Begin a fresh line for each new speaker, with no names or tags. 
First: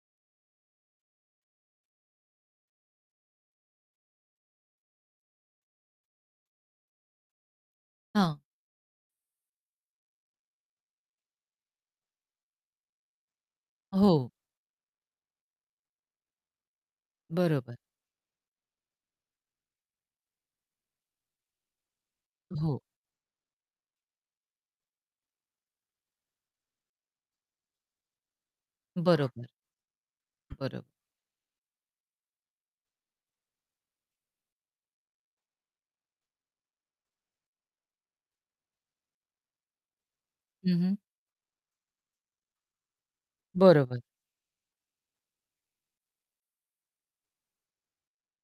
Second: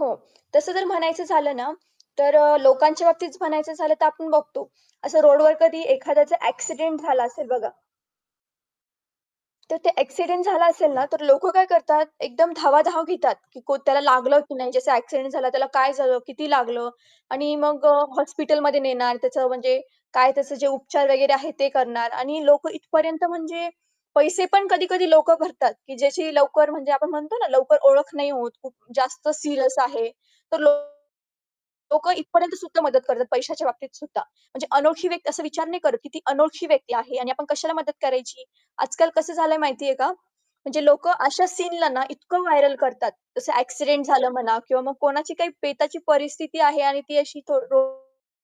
हो. तसं जर म्हणायचं झालं ना तर अ, लोकांच्या बाबतीत म्हणायचं झालं तर आपण बघतो. असं रोडवर कधी एखाद्याचा ॲक्सिडेंट झाला असेल बघा.
हां.
तर ते ॲक्सिडेंट झाला असेल ना तर लोकं काय करतात? एकदम धावाधाव घेतात. की को त्याला
हो.
लागलं की नाही. ज्याचा ॲक्सिडेंट झाला त्याला काय झालं? किती लागलं? आणि
बरोबर.
मग अ, हॉस्पिटलमध्ये नेणार. त्याचं म्हणजे काय त्याचे जे उपचार वगैरे आहे ते करणार आणि लोकं
हो.
इथपर्यंत म्हणजे पैसे पण कधी-कधी लोकं भरतात की ज्याची लवकर म्हणजे आपण म्हणतो ना लवकर ओळख नाही होत. खूप जास्त
बरोबर.
सीरियस आहे. तर लो
बरोब
लोकं इथपर्यंत सुद्धा मदत करतात. पैशाच्या बाबतीत सुद्धा. म्हणजे अनोळखी व्यक्त असं विचार नाही करत, की ती अनोळखी व्यक्ती आहे आणि आपण कशाला मदत करायची? आजकाल कसं झालं आहे माहिती आहे का?
हं,
म्हणजे
हं.
लोकं अशा सीनला ना इतकं व्हायरल करतात, जसं
बरोबर.
ॲक्सिडेंट झालं म्हणा किंवा मग कोणाची काही बेताची परिस्थिती आहे आणि ती अशी तो रो